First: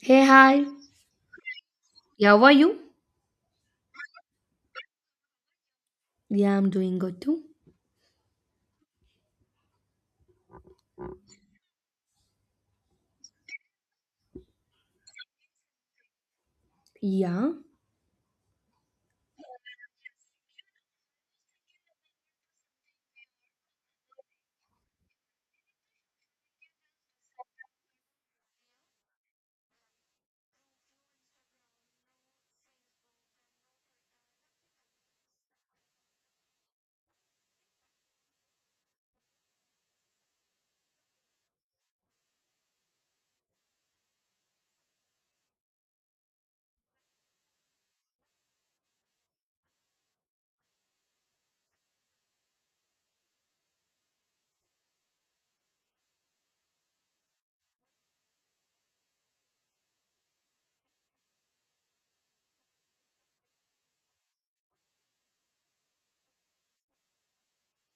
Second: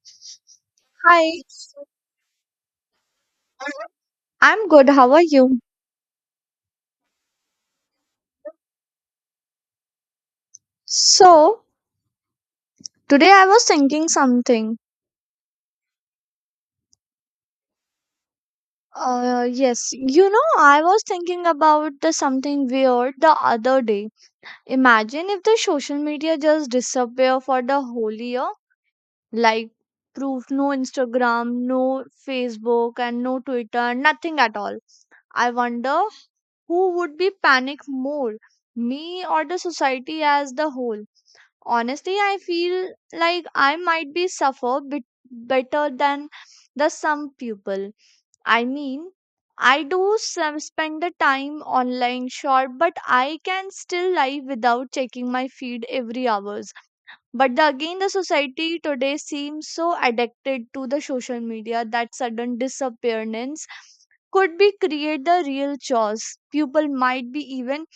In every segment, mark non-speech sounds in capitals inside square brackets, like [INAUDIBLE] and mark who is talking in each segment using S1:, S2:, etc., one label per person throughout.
S1: Hey, hi.
S2: Hi,
S1: Yeah, How are you?
S2: I'm good. How are you?
S1: Yeah, I'm doing good too.
S2: So, today I was thinking something.
S1: Yeah.
S2: Yes, I was thinking about the something weird the other day. Imagine if the social media just disappear for the whole year. Like, proof no Instagram, no Facebook, and no Twitter, nothing at all. I wonder who would be panic more, me or the society as the whole. Honestly, I feel like I might be suffer bit better than the some people. I mean, I do some spend the time online, sure, but I can still live without checking my feed every hours. But again, the society today seems so addicted to the social media that sudden disappearance could be create the real chores. People might be even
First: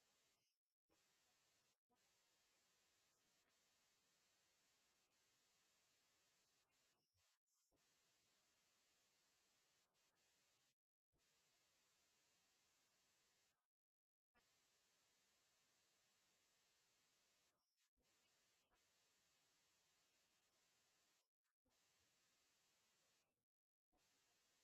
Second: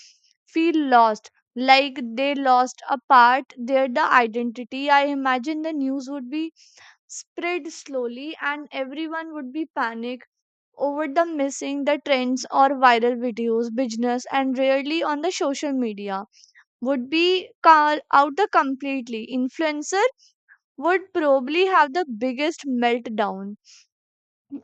S2: feel lost, like they lost a part their the identity. I imagine the news would be spread slowly and everyone would be panic over the missing the trends or viral videos business and rarely on the social media would be call out the completely influencer would probably have the biggest meltdown.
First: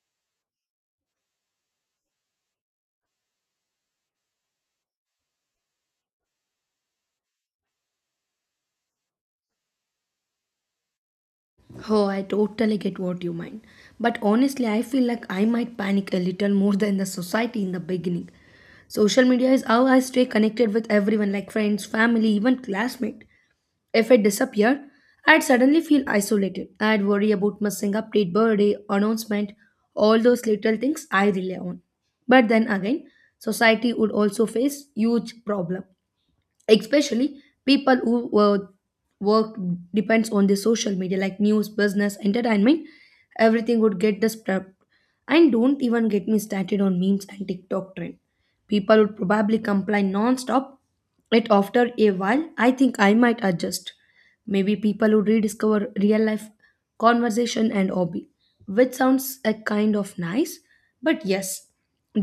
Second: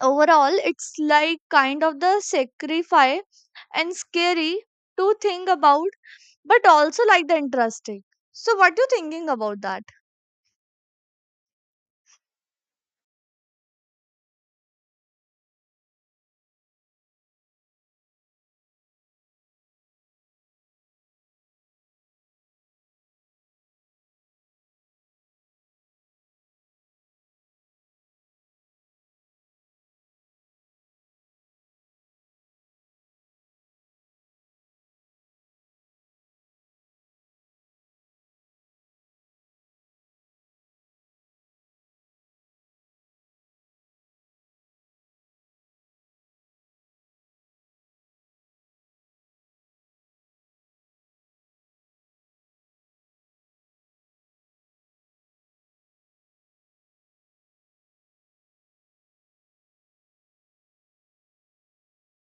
S2: Overall, it's like kind of the sacrifice and scary to think about, but also like the interesting. So what you thinking about that?
S1: Oh, I totally get what you mean. But honestly, I feel like I might panic a little more than the society in the beginning. Social media is how I stay connected with everyone, like friends, family, even classmates. If it disappeared, I'd suddenly feel isolated. I'd worry about missing update, birthday, announcement, all those little things I rely on. But then again, society would also face huge problem. Especially people who work depends on the social media like news business entertainment everything would get disrupt and don't even get me started on memes and tiktok trend people would probably complain non-stop it after a while I think I might adjust maybe people would rediscover real life conversation and hobby which sounds a kind of nice but yes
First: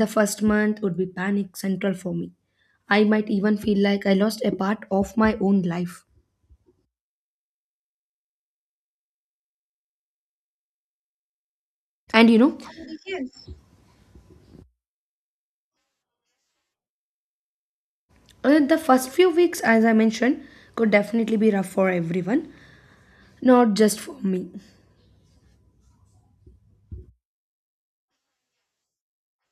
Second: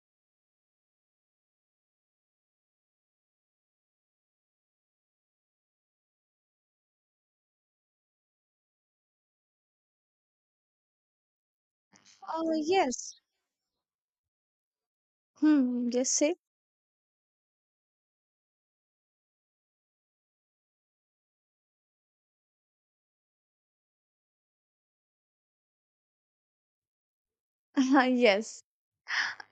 S1: the first month would be panic central for me I might even feel like I lost a part of my own life. And you
S2: Oh,
S1: know,
S2: yes. Hmm, yes, say.
S1: the first few weeks, as I mentioned, could definitely be rough for everyone, not just for me.
S2: [LAUGHS] Yes,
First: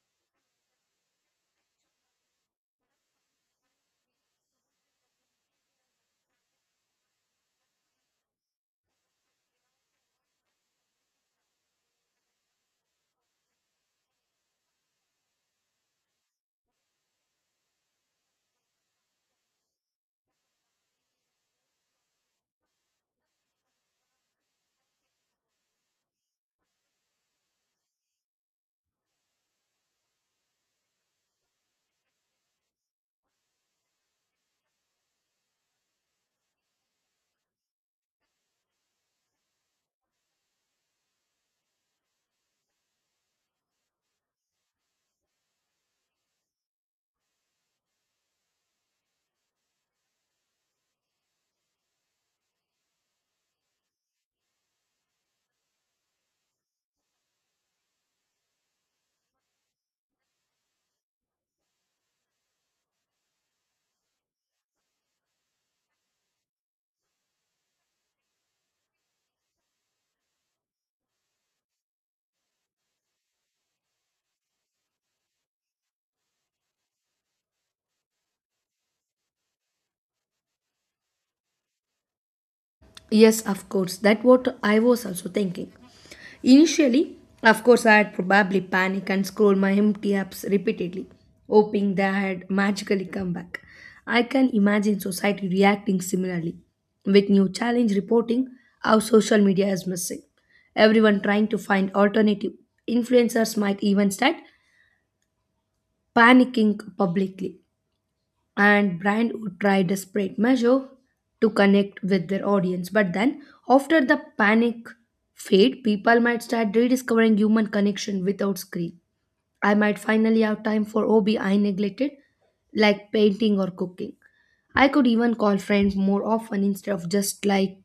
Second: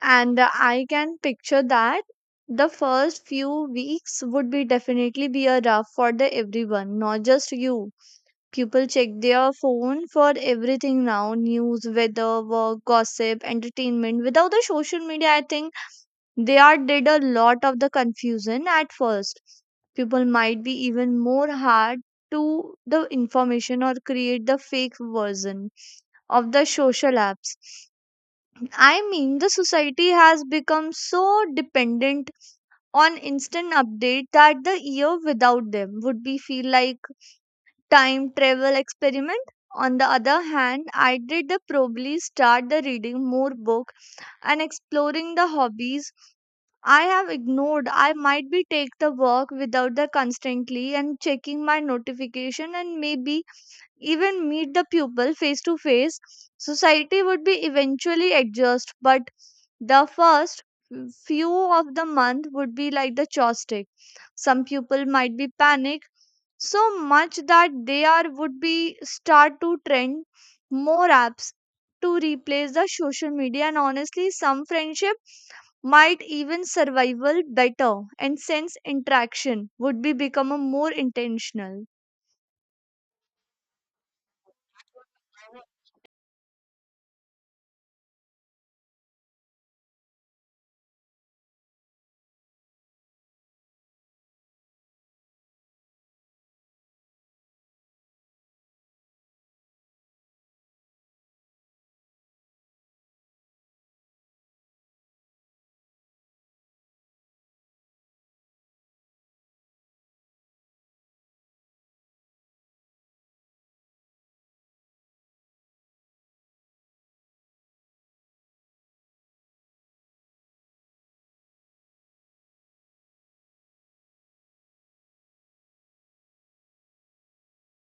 S2: and I can picture that the first few weeks would be definitely be a rough for the everyone, not just you. People check their phone for everything now, news, weather, work, gossip, entertainment. Without the social media, I think they are did a lot of the confusion at first. People might be even more hard to the information or create the fake version of the social apps. I mean, the society has become so dependent on instant update that the year without them would be feel like time travel experiment. On the other hand, I did the probably start the reading more book and exploring the hobbies I have ignored. I might be take the work without the constantly and checking my notification and maybe even meet the pupil face to face, society would be eventually adjust. But the first few of the month would be like the chopstick. Some pupil might be panic so much that they are would be start to trend more apps to replace the social media, and honestly some friendship might even survival better and since interaction would be become a more intentional.
S1: Yes, of course. That what I was also thinking. Initially, of course, I had probably panicked and scrolled my empty apps repeatedly, hoping they had magically come back. I can imagine society reacting similarly, with new challenge reporting how social media is missing. Everyone trying to find alternative. Influencers might even start panicking publicly and brand would try desperate measure to connect with their audience but then after the panic fade people might start rediscovering human connection without screen I might finally have time for hobby I neglected like painting or cooking I could even call friends more often instead of just like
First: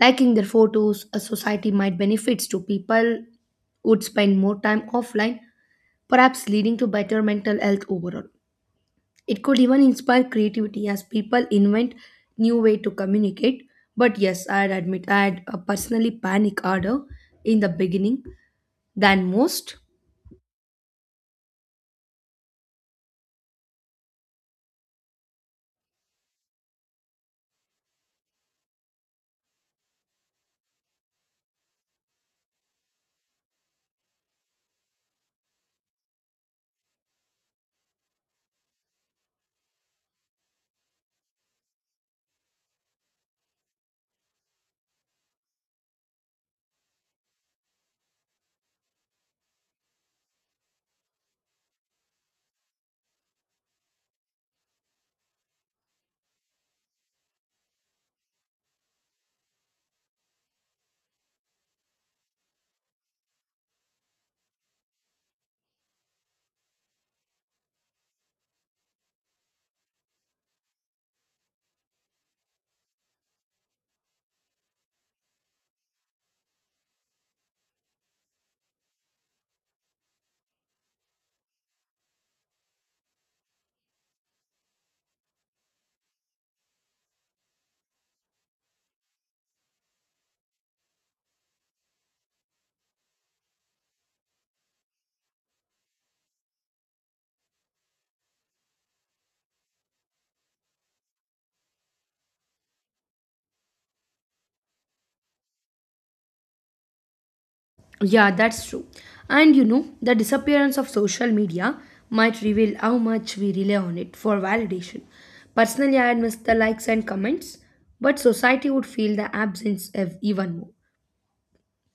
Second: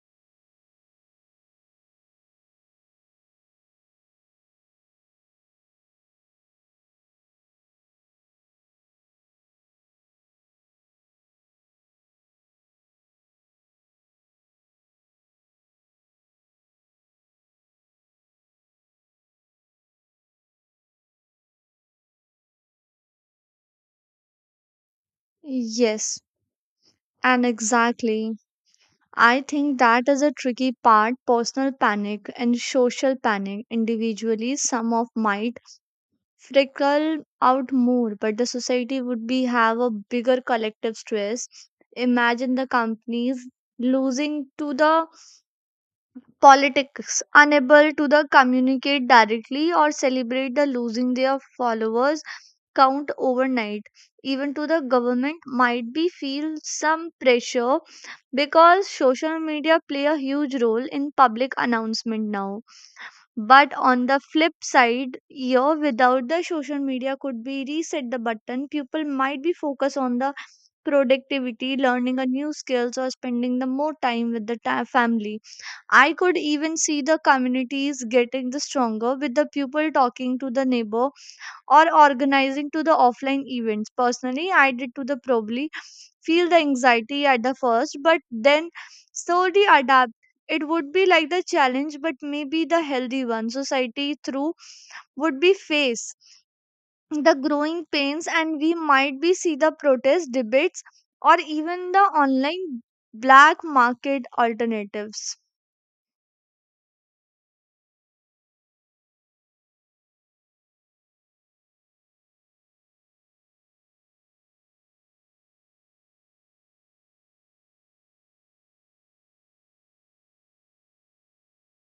S1: liking their photos a society might benefits to people would spend more time offline perhaps leading to better mental health overall it could even inspire creativity as people invent new way to communicate. But yes, I'd admit I had a personally panic order in the beginning than most.
S2: Yes. And exactly, I think that is a tricky part personal panic and social panic. Individually, some of might freckle out more, but the society would be have a bigger collective stress. Imagine the companies losing to the politics unable to the communicate directly or celebrate the losing their followers count overnight. Even to the government might be feel some pressure because social media play a huge role in public announcement now, but on the flip side here without the social media could be reset the button. People might be focus on the productivity, learning a new skills, or spending the more time with the family. I could even see the communities getting the stronger with the people talking to the neighbor or organizing to the offline events. Personally, I did to the probably feel the anxiety at the first, but then slowly adapt. It would be like the challenge, but maybe the healthy one society through would be face the growing pains, and we might be see the protest debates or even the online black market alternatives.
S1: Yeah, that's true. And you know, the disappearance of social media might reveal how much we rely on it for validation. Personally, I'd miss the likes and comments, but society would feel the absence of even more.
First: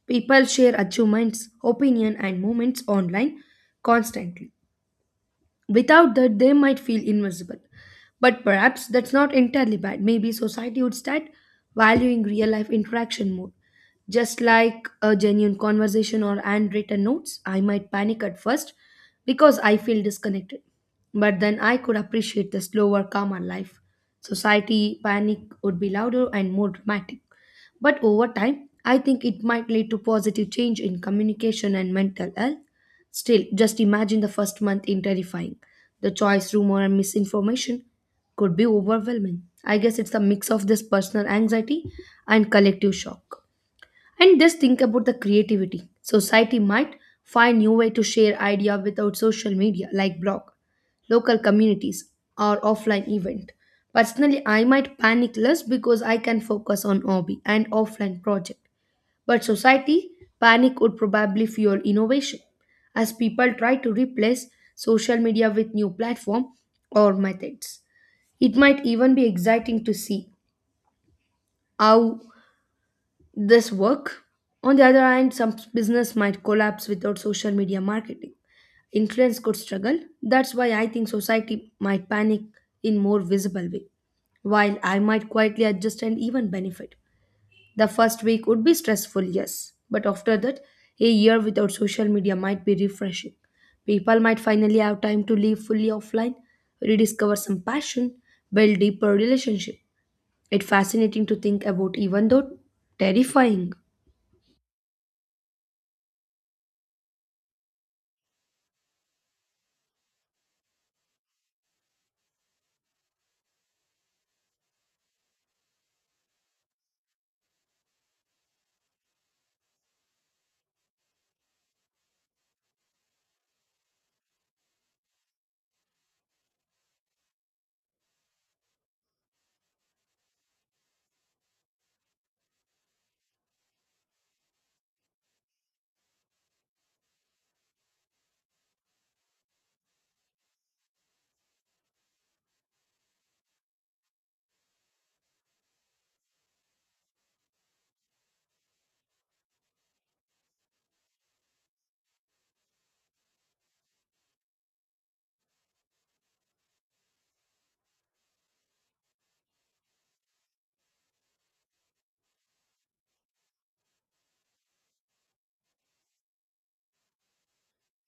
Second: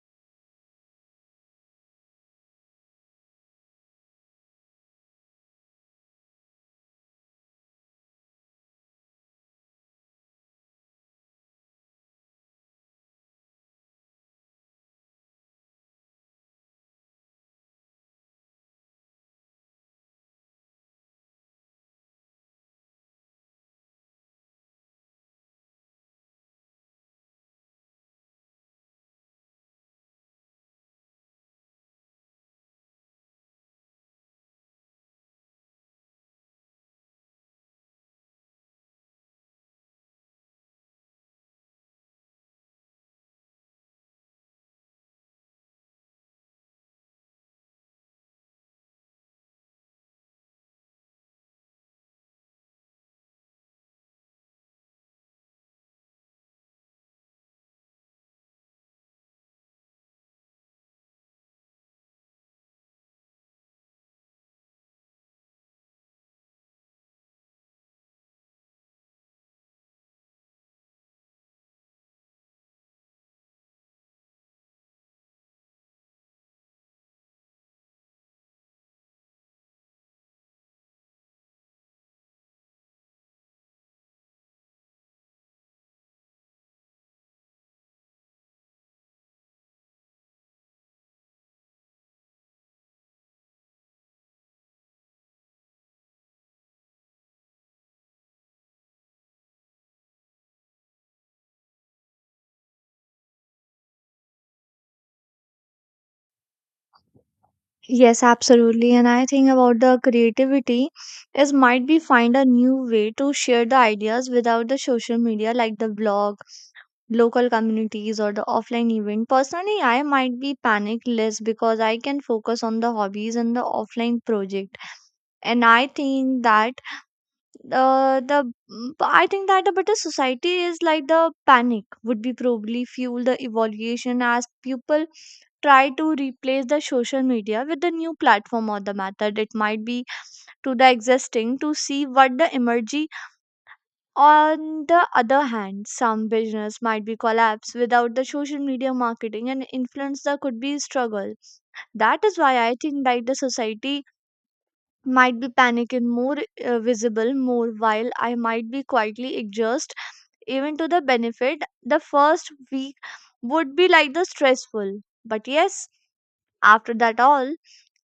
S1: People share achievements, opinion, and moments online constantly Without that, they might feel invisible. But perhaps that's not entirely bad. Maybe society would start valuing real life interaction more. Just like a genuine conversation or handwritten notes, I might panic at first because I feel disconnected. But then I could appreciate the slower, calmer life. Society panic would be louder and more dramatic. But over time, I think it might lead to positive change in communication and mental health. Still, just imagine the first month in terrifying. The choice, rumor, and misinformation could be overwhelming. I guess it's a mix of this personal anxiety and collective shock. And just think about the creativity. Society might find new way to share idea without social media like blog, local communities, or offline event. Personally, I might panic less because I can focus on hobby and offline project. But society panic would probably fuel innovation as people try to replace social media with new platform or methods. It might even be exciting to see how this work. On the other hand, some business might collapse without social media marketing. Influence could struggle. That's why I think society might panic in more visible way, while I might quietly adjust and even benefit. The first week would be stressful, yes, but after that, a year without social media might be refreshing. People might finally have time to live fully offline, rediscover some passion, build deeper relationship. It's fascinating to think about even though terrifying.
S2: Yes, absolutely. And I think about the creativity is might be find a new way to share the ideas without the social media, like the blog, local communities, or the offline event. Personally, I might be panic less because I can focus on the hobbies and the offline project. And I think that a better society is like the panic would be probably fuel the evaluation as people try to replace the social media with the new platform or the method. It might be to the existing to see what the emergy. On the other hand, some business might be collapse without the social media marketing, and influence there could be struggle. That is why I think like the society might be panic and more visible more, while I might be quietly exhaust, even to the benefit. The first week would be like the stressful, but yes, after that all,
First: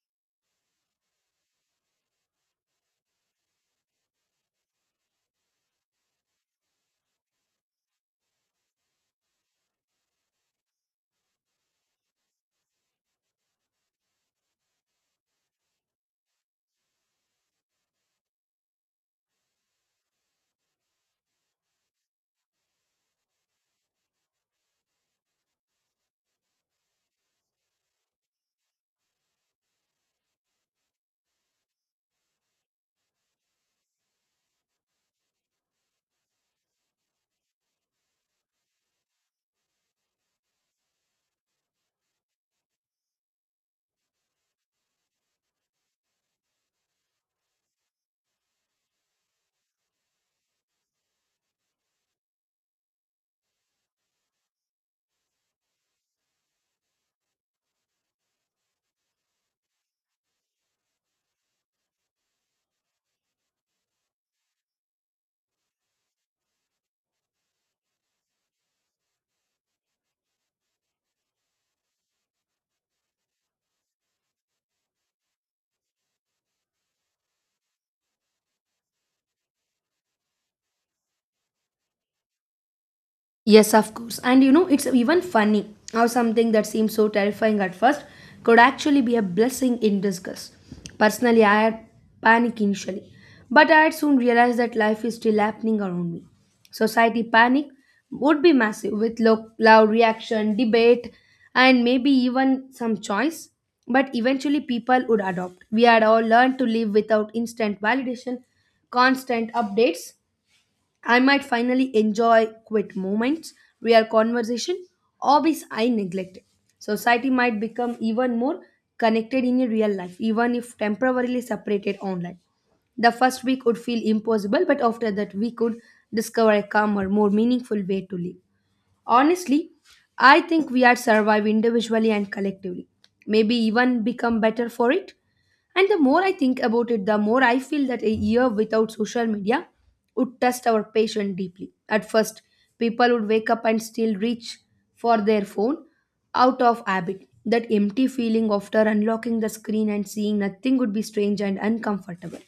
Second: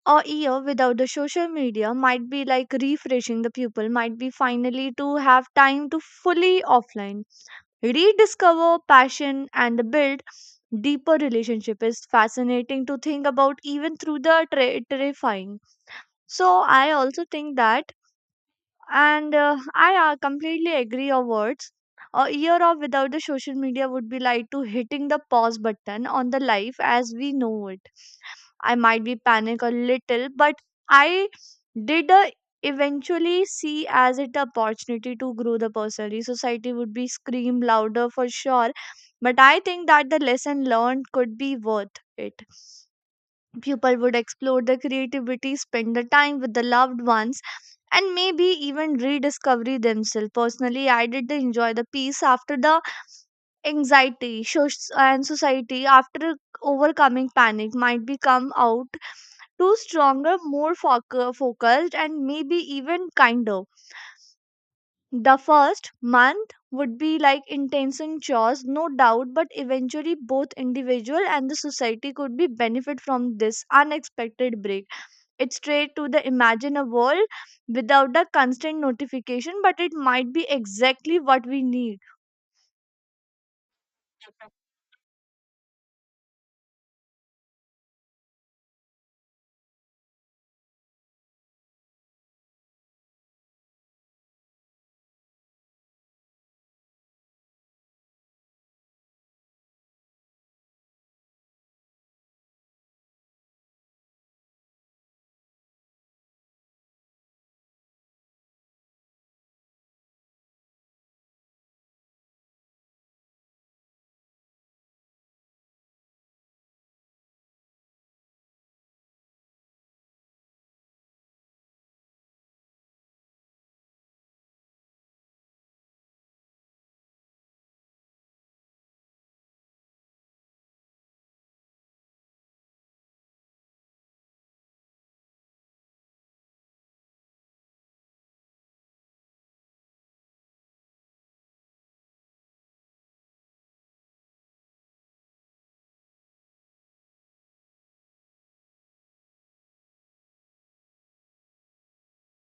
S2: a year without the social media might be like refreshing. The pupil might be finally to have time to fully offline, rediscover passion, and build deeper relationship. Is fascinating to think about, even through the terrifying. So I also think that. And I completely agree your words. A year of without the social media would be like to hitting the pause button on the life as we know it. I might be panic a little, but I did eventually see as it opportunity to grow the personally. Society would be scream louder for sure, but I think that the lesson learned could be worth it. People would explore their creativity, spend the time with the loved ones, and maybe even rediscover themselves. Personally, I did enjoy the peace after the anxiety and society after overcoming panic might become out to stronger, more focused, and maybe even kinder. The first month would be like intense and chores, no doubt, but eventually both individual and the society could be benefit from this unexpected break. It's straight to the imagine a world without the constant notification, but it might be exactly what we need.
S1: Yes, of course. And you know, it's even funny how something that seems so terrifying at first could actually be a blessing in disguise. Personally, I had panic initially, but I had soon realized that life is still happening around me. Society panic would be massive with loud reaction, debate, and maybe even some choice. But eventually, people would adopt. We had all learned to live without instant validation, constant updates, I might finally enjoy quiet moments, real conversation, hobbies I neglected. Society might become even more connected in real life, even if temporarily separated online. The first week would feel impossible, but after that, we could discover a calmer, more meaningful way to live. Honestly, I think we are survive individually and collectively. Maybe even become better for it. And the more I think about it, the more I feel that a year without social media would test our patience deeply. At first, people would wake up and still reach for their phone out of habit. That empty feeling after unlocking the screen and seeing nothing would be strange and uncomfortable.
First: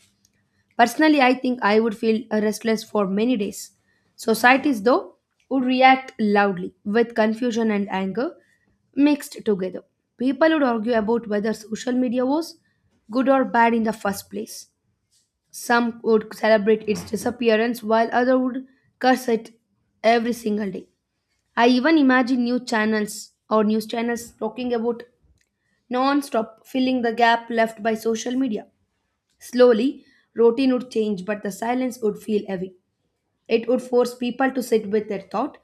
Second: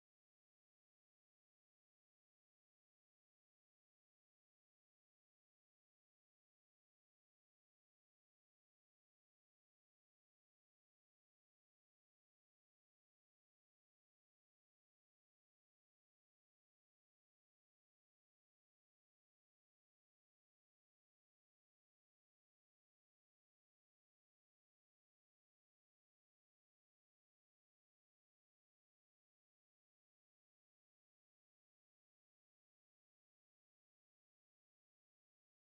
S1: Personally, I think I would feel restless for many days. Societies, though, would react loudly with confusion and anger mixed together. People would argue about whether social media was good or bad in the first place. Some would celebrate its disappearance while others would curse it every single day. I even imagine new channels or news channels talking about non stop filling the gap left by social media. Slowly, routine would change, but the silence would feel heavy. It would force people to sit with their thought,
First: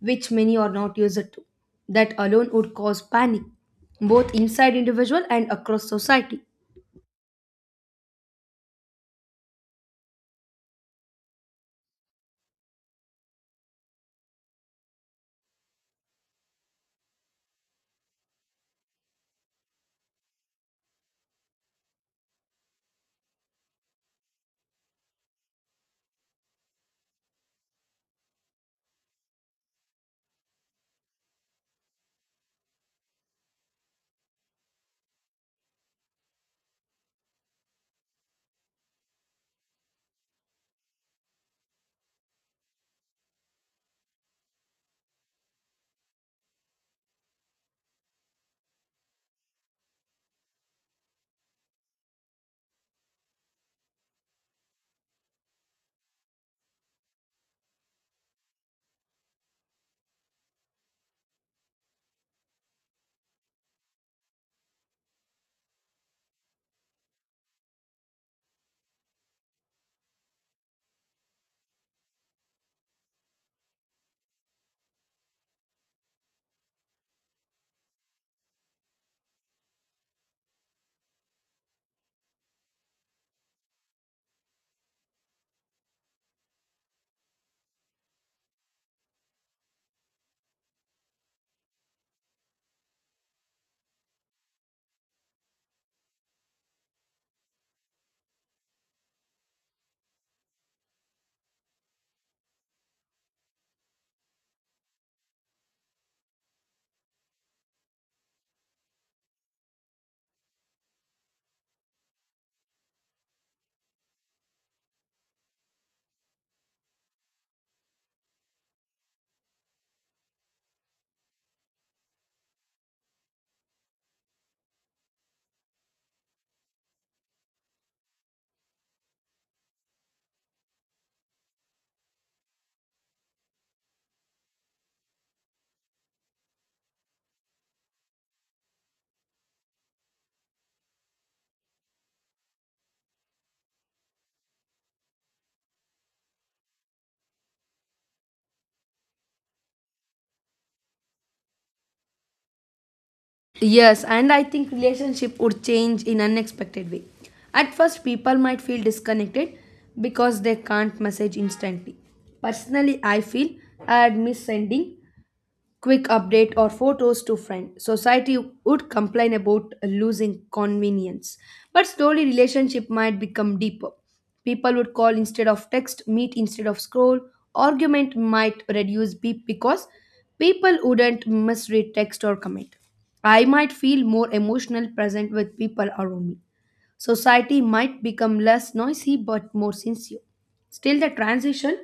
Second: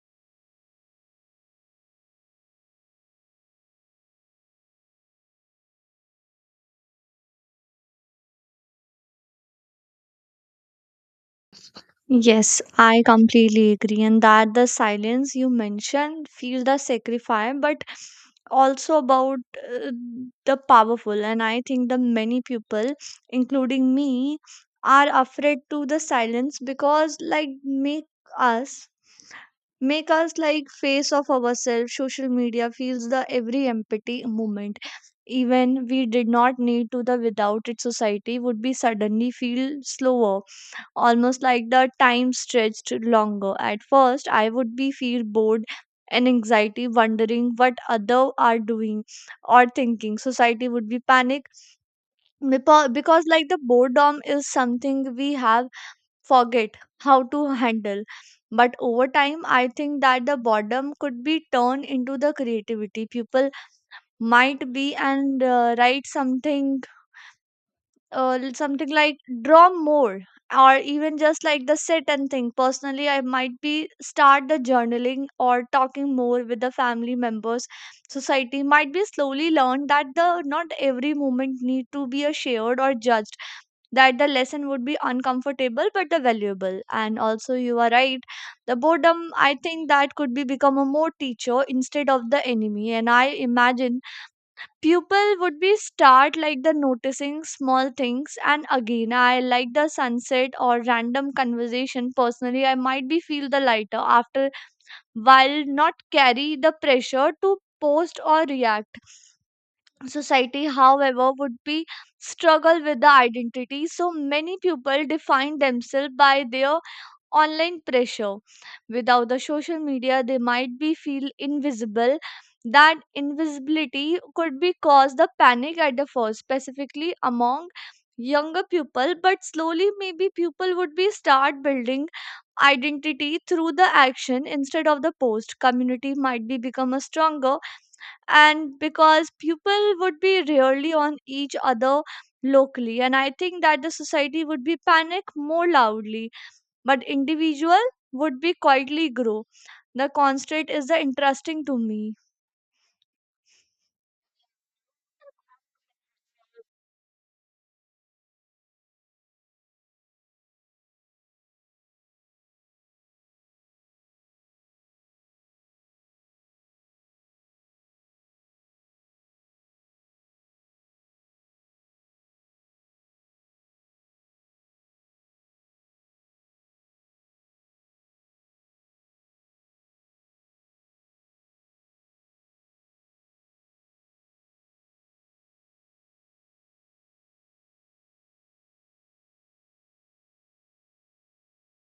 S1: which many are not used to. That alone would cause panic, both inside individual and across society.
S2: Yes, I completely agree. And that the silence you mentioned, feel the sacrifice, but also about uh, the powerful. And I think the many people, including me, are afraid to the silence because like us make us like face of ourselves. Social media feels the every empathy moment, even we did not need to the. Without it, society would be suddenly feel slower, almost like the time stretched longer. At first, I would be feel bored and anxiety, wondering what other are doing or thinking. Society would be panic because like the boredom is something we have forget how to handle. But over time, I think that the boredom could be turned into the creativity. People might be and write something like draw more, or even just like the sit and think. Personally, I might be start the journaling or talking more with the family members. Society might be slowly learn that the not every moment need to be a shared or judged. That the lesson would be uncomfortable but the valuable. And also you are right. The boredom, I think that could be become a more teacher instead of the enemy. And I imagine pupil would be start like the noticing small things, and again I like the sunset or random conversation. Personally, I might be feel the lighter after while, not carry the pressure to post or react. Society, however, would be struggle with the identity. So many people define themselves by their online pressure. Without the social media, they might be feel invisible. That invisibility could be cause the panic at the first, specifically among younger people. But slowly, maybe people would be start building identity through the action instead of the post. Community might be become a stronger, and because people would be rarely on each other locally, and I think that the society would be panic more loudly, but individual would be quietly grow. The constant is the interesting to me.
S1: Yes, and I think relationship would change in unexpected way. At first, people might feel disconnected because they can't message instantly. Personally, I feel I'd miss sending quick update or photos to friend society would complain about losing convenience but slowly relationship might become deeper people would call instead of text meet instead of scroll argument might reduce beep because people wouldn't misread text or comment I might feel more emotional present with people around me Society might become less noisy but more sincere. Still, the transition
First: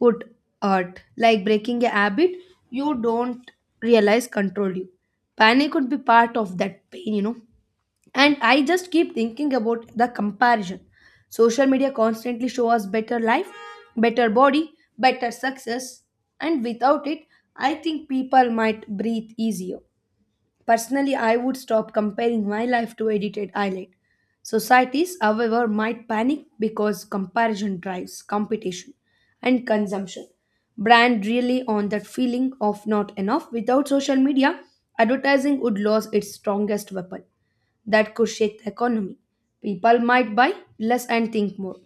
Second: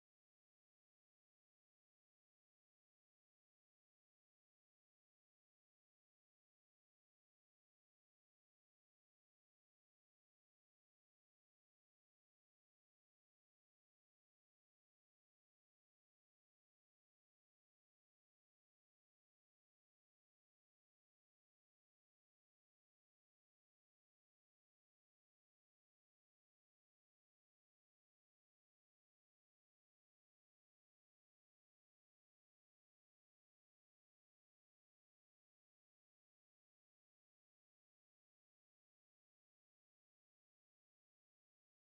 S1: would hurt, like breaking a habit you don't realize controlled you. Panic would be part of that pain, you know. And I just keep thinking about the comparison. Social media constantly show us better life, better body, better success, and without it, I think people might breathe easier. Personally, I would stop comparing my life to edited highlight. Societies, however, might panic because comparison drives competition and consumption. Brand really on that feeling of not enough. Without social media, advertising would lose its strongest weapon that could shake the economy. People might buy less and think more.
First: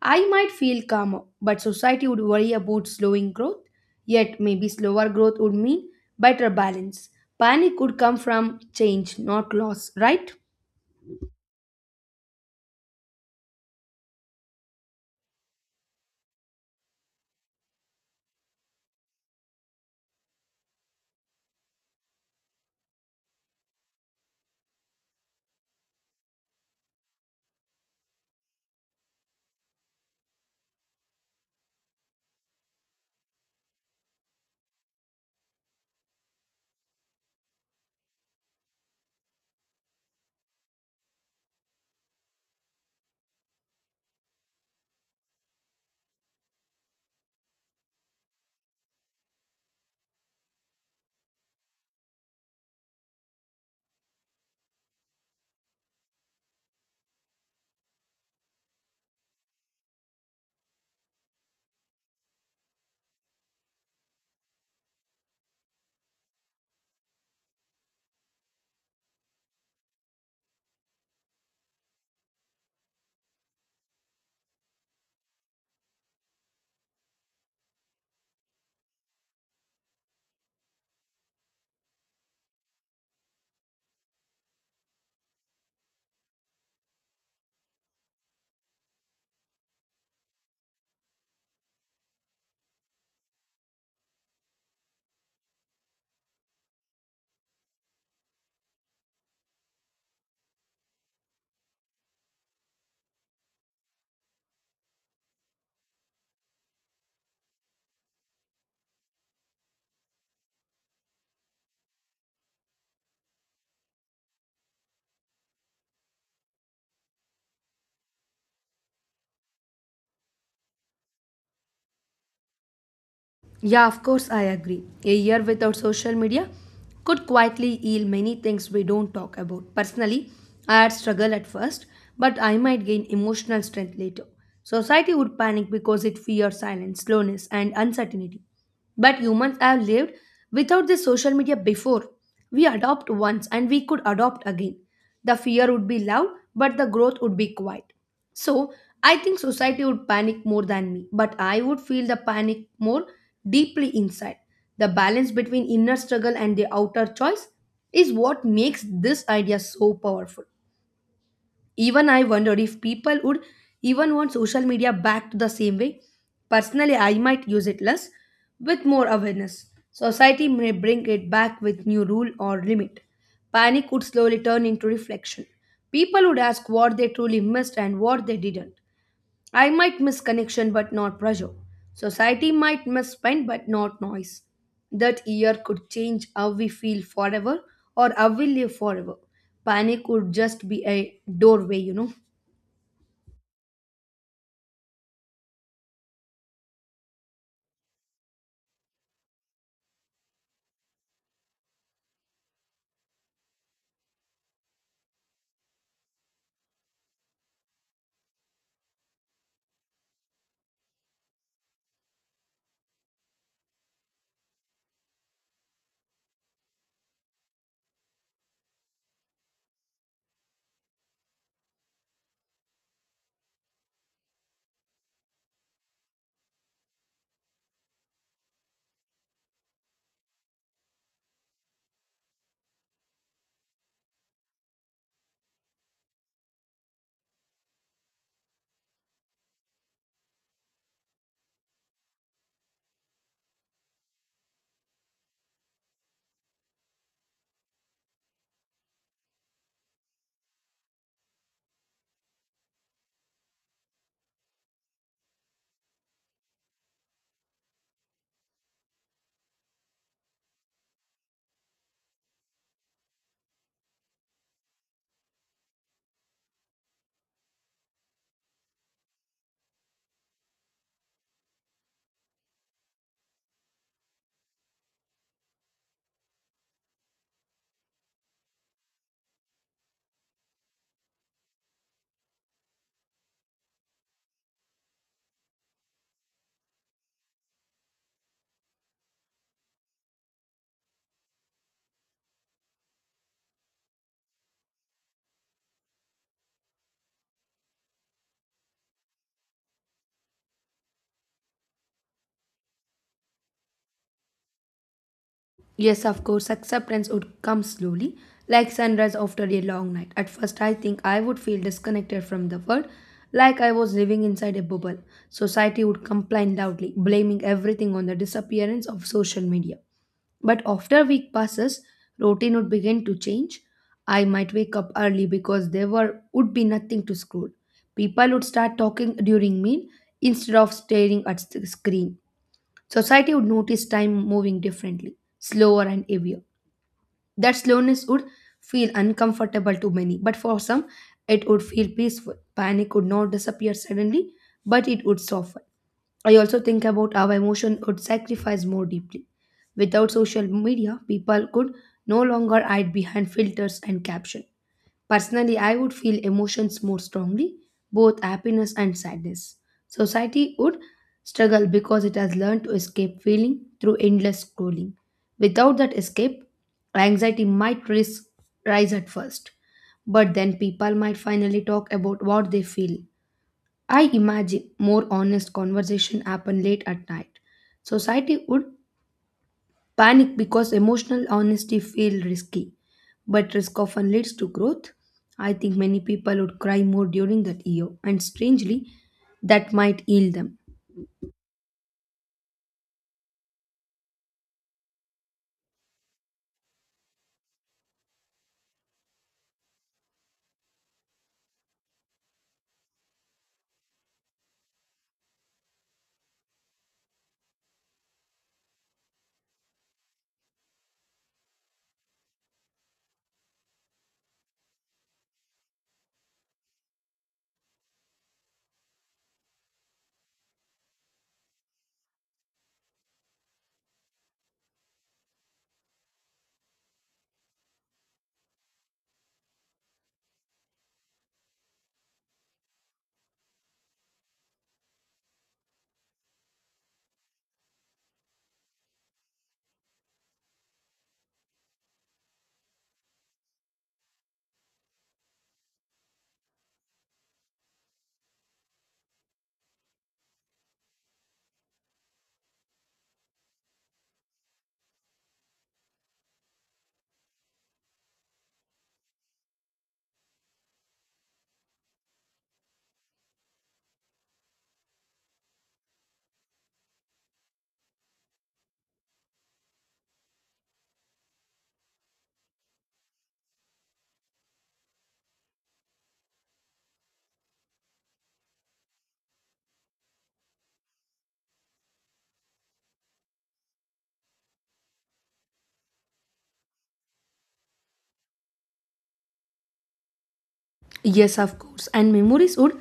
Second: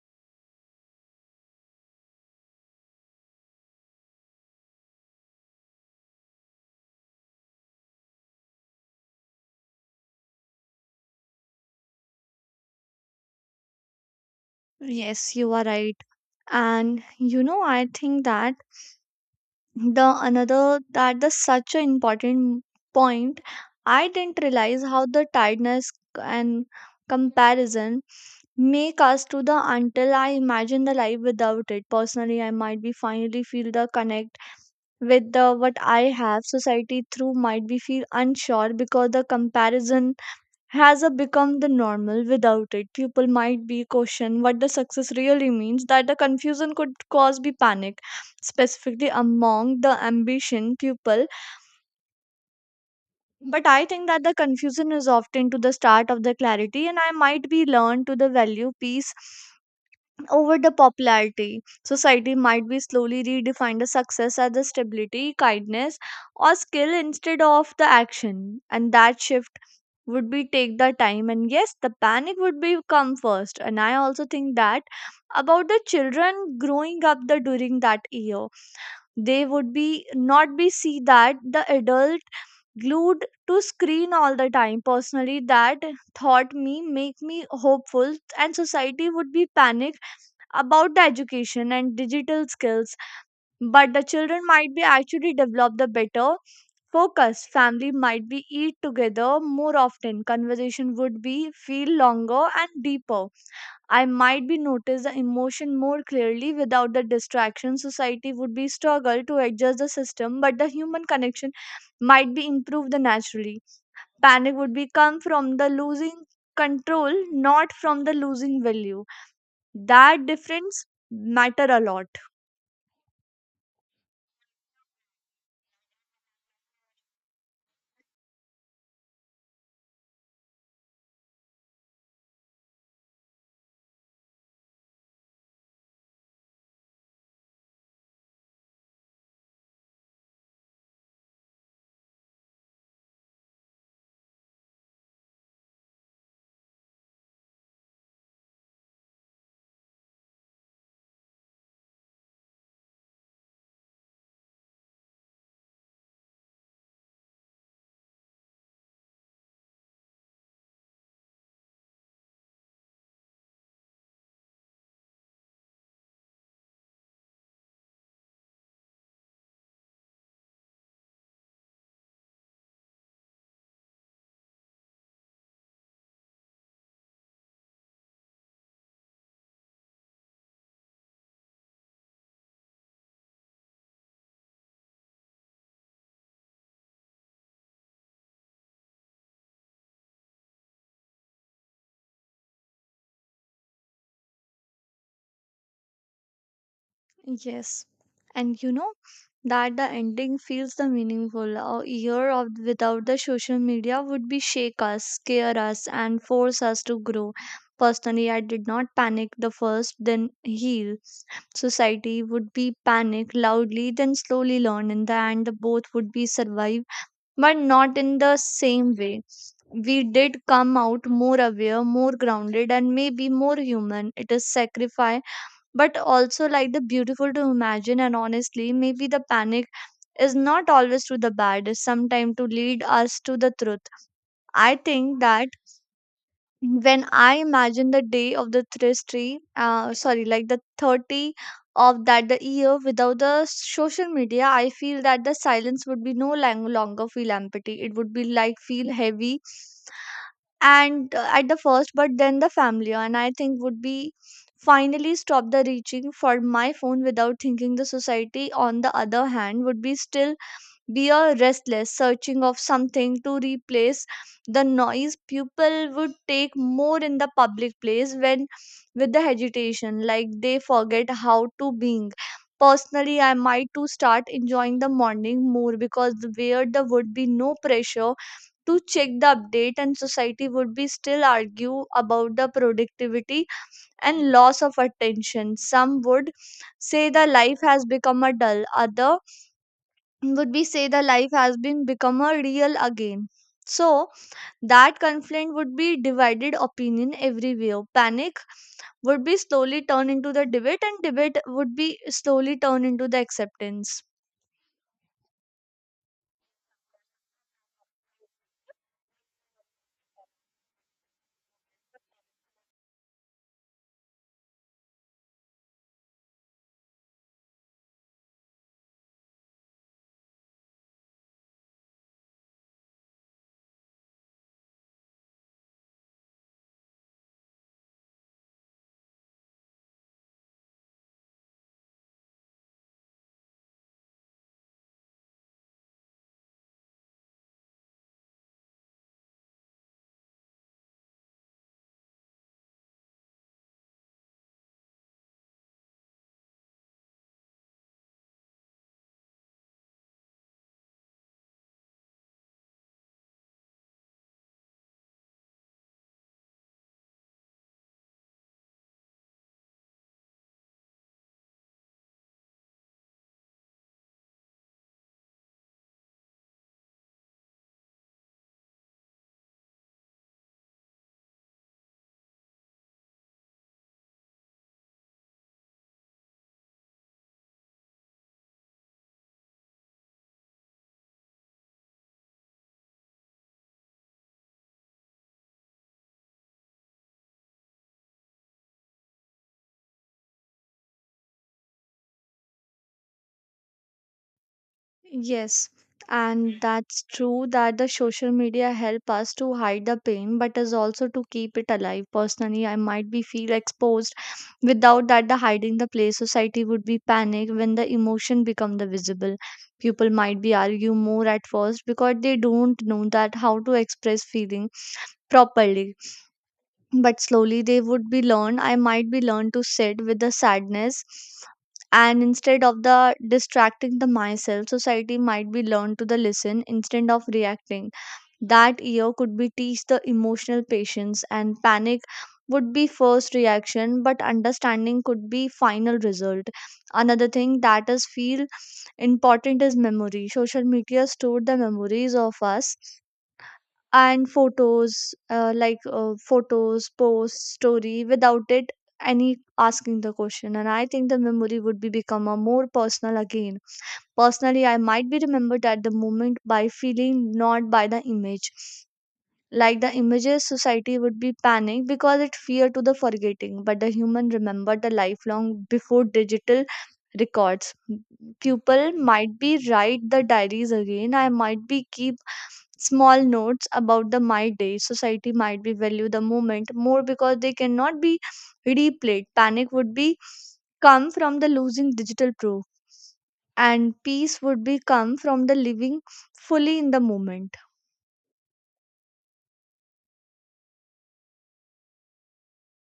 S1: I might feel calmer, but society would worry about slowing growth. Yet, maybe slower growth would mean better balance. Panic could come from change, not loss, right?
S2: Yes, you are right. And you know I think that the another that the such an important point. I didn't realize how the tiredness and comparison May cast to the until I imagine the life without it. Personally, I might be finally feel the connect with the what I have. Society through might be feel unsure because the comparison has a become the normal without it. People might be question what the success really means. That the confusion could cause be panic, specifically among the ambition people. But I think that the confusion is often to the start of the clarity, and I might be learned to the value peace over the popularity. Society might be slowly redefine the success as the stability, kindness, or skill instead of the action. And that shift would be take the time, and yes, the panic would be come first. And I also think that about the children growing up the during that year, they would be not be see that the adult glued to screen all the time. Personally, that thought me make me hopeful. And society would be panic about the education and digital skills, but the children might be actually develop the better focus. Family might be eat together more often. Conversation would be feel longer and deeper. I might be notice the emotion more clearly without the distraction. Society would be struggle to adjust the system, but the human connection might be improved the naturally. Panic would be come from the losing control, not from the losing value. That difference matter a lot.
S1: Yeah, of course, I agree. A year without social media could quietly yield many things we don't talk about. Personally, I had struggle at first, but I might gain emotional strength later. Society would panic because it fears silence, slowness, and uncertainty. But humans have lived without this social media before. We adopt once and we could adopt again. The fear would be loud, but the growth would be quiet. So I think society would panic more than me, but I would feel the panic more deeply inside. The balance between inner struggle and the outer choice is what makes this idea so powerful. Even I wondered if people would even want social media back to the same way. Personally, I might use it less with more awareness. Society may bring it back with new rule or limit. Panic would slowly turn into reflection. People would ask what they truly missed and what they didn't. I might miss connection but not pressure. Society might miss spend but not noise. That year could change how we feel forever or how we live forever. Panic would just be a doorway, you know.
S2: Yes. And you know that the ending feels the meaningful. A year of without the social media would be shake us, scare us, and force us to grow. Personally, I did not panic the first, then heal. Society would be panic loudly, then slowly learn. In the end, the both would be survive, but not in the same way. We did come out more aware, more grounded, and maybe more human. It is sacrifice, but also like the beautiful to imagine. And honestly, maybe the panic is not always to the bad, is sometimes to lead us to the truth. I think that when I imagine the day of the 30, sorry, like the 30 of that the year without the social media, I feel that the silence would be no longer feel empty. It would be like feel heavy and at the first, but then the family and I think would be finally stop the reaching for my phone without thinking. The society on the other hand would be still we are restless, searching of something to replace the noise. People would take more in the public place when with the agitation, like they forget how to being. Personally, I might to start enjoying the morning more because where there would be no pressure to check the update. And society would be still argue about the productivity and loss of attention. Some would say the life has become a dull, other would we say the life has been become a real again. So that conflict would be divided opinion everywhere. Panic would be slowly turned into the debate, and debate would be slowly turned into the acceptance.
S1: Yes, of course, acceptance would come slowly, like sunrise after a long night. At first, I think I would feel disconnected from the world, like I was living inside a bubble. Society would complain loudly, blaming everything on the disappearance of social media. But after a week passes, routine would begin to change. I might wake up early because there were would be nothing to scroll. People would start talking during meal instead of staring at the screen. Society would notice time moving differently, slower and heavier. That slowness would feel uncomfortable to many, but for some, it would feel peaceful. Panic would not disappear suddenly, but it would soften. I also think about how emotion would sacrifice more deeply. Without social media, people could no longer hide behind filters and caption. Personally, I would feel emotions more strongly, both happiness and sadness. Society would struggle because it has learned to escape feeling through endless scrolling. Without that escape, Anxiety might rise at first, but then people might finally talk about what they feel. I imagine more honest conversation happen late at night. Society would panic because emotional honesty feel risky, but risk often leads to growth. I think many people would cry more during that year, and strangely, that might heal them.
S2: Yes, and that's true that the social media help us to hide the pain, but is also to keep it alive. Personally, I might be feel exposed. Without that, the hiding the place, society would be panic when the emotion become the visible. People might be argue more at first because they don't know that how to express feeling properly, but slowly they would be learned. I might be learned to sit with the sadness and instead of the distracting the myself. Society might be learned to the listen instead of reacting. That year could be teach the emotional patience, and panic would be first reaction, but understanding could be final result. Another thing that is feel important is memory. Social media stored the memories of us and photos post story. Without it, any asking the question, and I think the memory would be become a more personal again. Personally, I might be remembered at the moment by feeling, not by the image like the images. Society would be panicked because it feared to the forgetting, but the human remembered the lifelong before digital records. People might be write the diaries again. I might be keep small notes about the my day. Society might be value the moment more because they cannot be replayed. Panic would be come from the losing digital proof, and peace would be come from the living fully in the moment.
S1: Yes, of course, and memories would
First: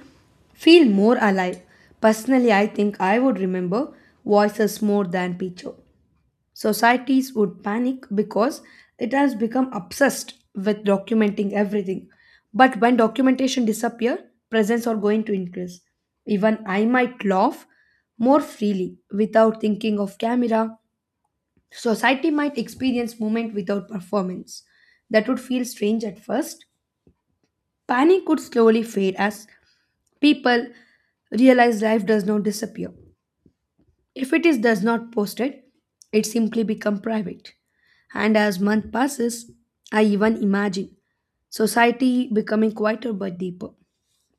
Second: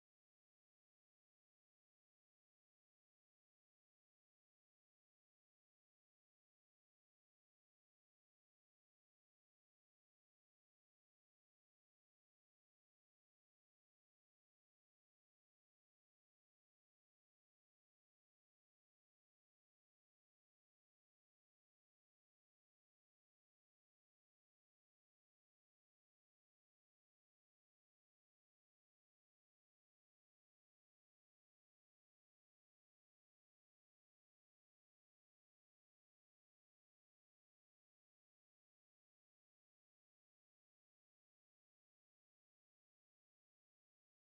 S1: feel more alive. Personally, I think I would remember voices more than picture. Societies would panic because it has become obsessed with documenting everything. But when documentation disappear, presents are going to increase. Even I might laugh more freely without thinking of camera. Society might experience movement without performance. That would feel strange at first. Panic would slowly fade as people realize life does not disappear. If it is does not posted, it simply become private. And as month passes, I even imagine society becoming quieter but deeper.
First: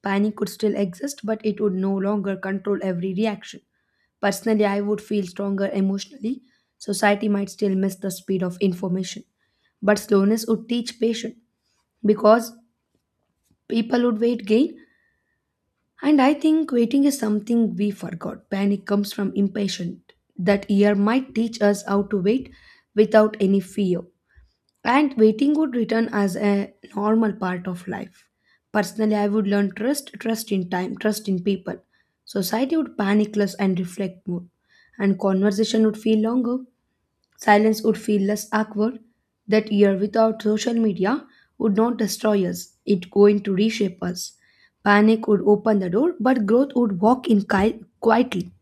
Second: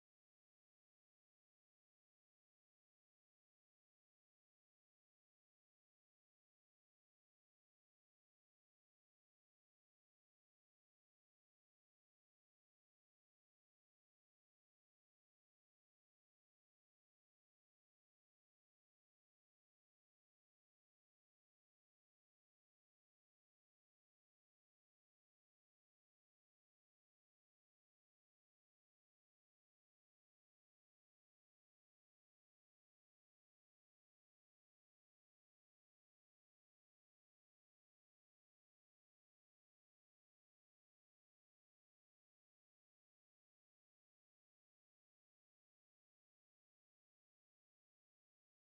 S1: Panic could still exist, but it would no longer control every reaction. Personally, I would feel stronger emotionally. Society might still miss the speed of information, but slowness would teach patience because people would wait gain and I think waiting is something we forgot. Panic comes from impatience. That year might teach us how to wait without any fear. And waiting would return as a normal part of life. Personally, I would learn trust, trust in time, trust in people. Society would panic less and reflect more. And conversation would feel longer. Silence would feel less awkward. That year without social media would not destroy us, it going to reshape us. Panic would open the door, but growth would walk in quietly.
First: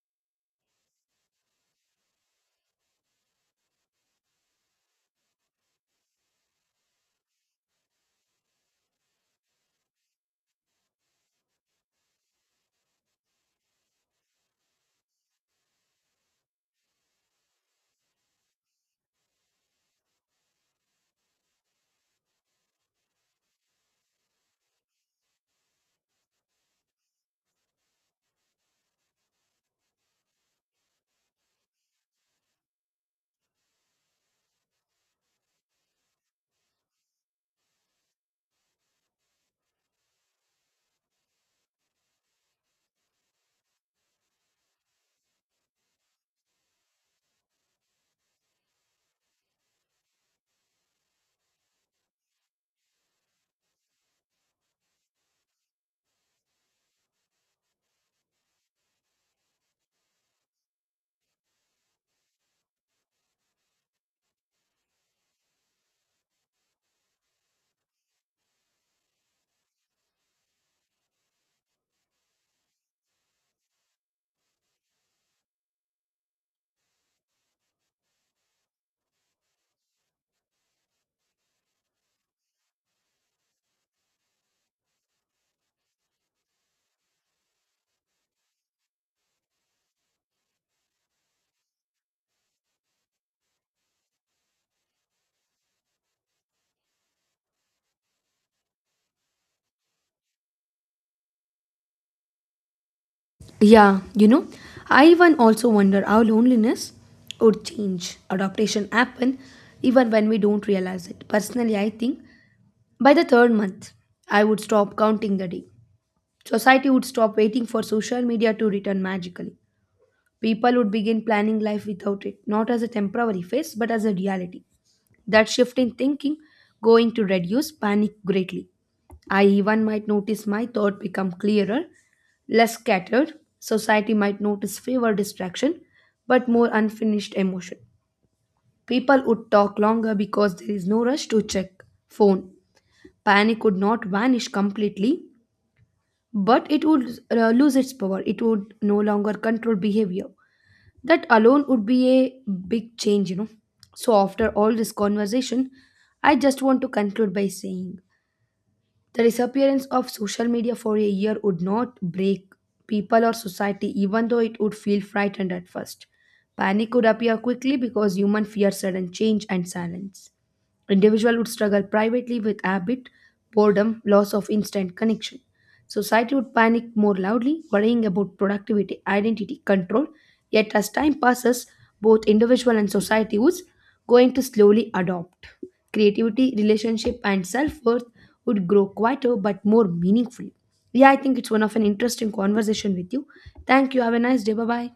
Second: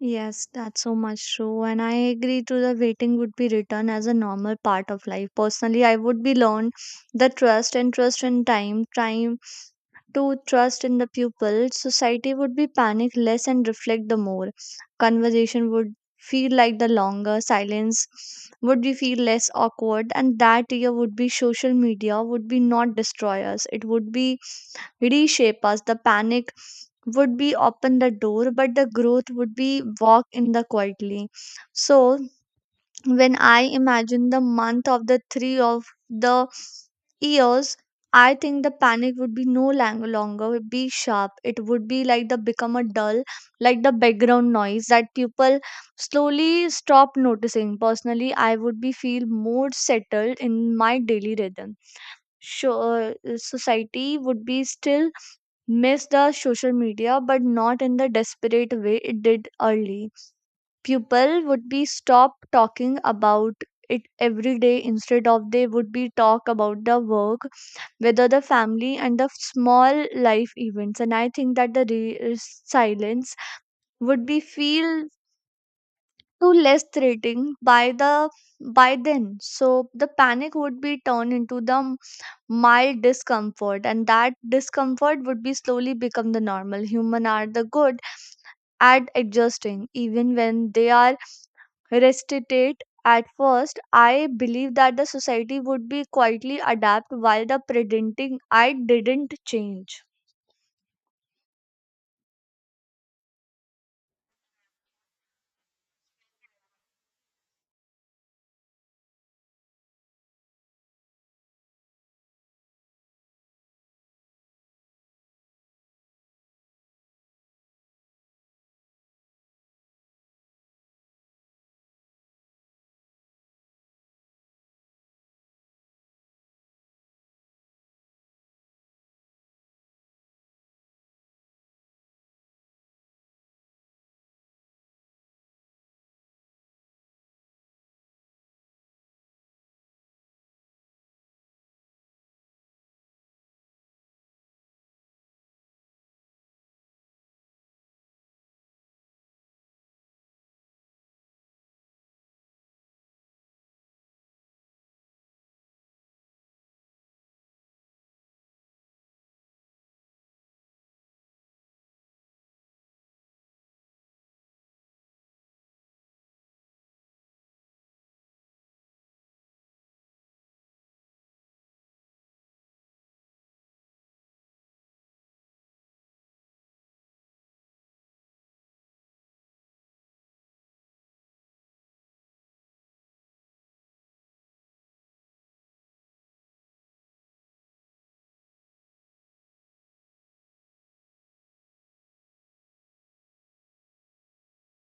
S2: Yes, that's so much true. And I agree to the waiting would be written as a normal part of life. Personally, I would be learned the trust and trust in time, time to trust in the pupil. Society would be panic less and reflect the more. Conversation would feel like the longer, silence would be feel less awkward, and that year would be social media would be not destroy us. It would be reshape us. The panic would be open the door, but the growth would be walk in the quietly. So when I imagine the month of the three of the years, I think the panic would be no longer would be sharp. It would be like the become a dull, like the background noise that people slowly stop noticing. Personally, I would be feel more settled in my daily rhythm, sure. Society would be still miss the social media, but not in the desperate way it did early. People would be stop talking about it every day. Instead of they would be talk about the work, whether the family and the small life events. And I think that silence would be feel too less threatening by then. So the panic would be turned into the mild discomfort, and that discomfort would be slowly become the normal. Human are the good at adjusting, even when they are restricted. At first, I believed that the society would be quietly adapt while the pretending I didn't change.
S1: Yeah, you know, I even also wonder how loneliness would change. Adaptation happen even when we don't realize it. Personally, I think by the third month, I would stop counting the day. Society would stop waiting for social media to return magically. People would begin planning life without it, not as a temporary phase, but as a reality. That shift in thinking going to reduce panic greatly. I even might notice my thought become clearer, less scattered. Society might notice fewer distraction, but more unfinished emotion. People would talk longer because there is no rush to check phone. Panic would not vanish completely, but it would lose its power. It would no longer control behavior. That alone would be a big change, you know. So, after all this conversation, I just want to conclude by saying the disappearance of social media for a year would not break people or society, even though it would feel frightened at first. Panic could appear quickly because human fear sudden change and silence. Individual would struggle privately with habit, boredom, loss of instant connection. Society would panic more loudly, worrying about productivity, identity, control. Yet as time passes, both individual and society was going to slowly adopt. Creativity, relationship, and self-worth would grow quieter but more meaningful. Yeah, I think it's one of an interesting conversation with you. Thank you. Have a nice day. Bye bye.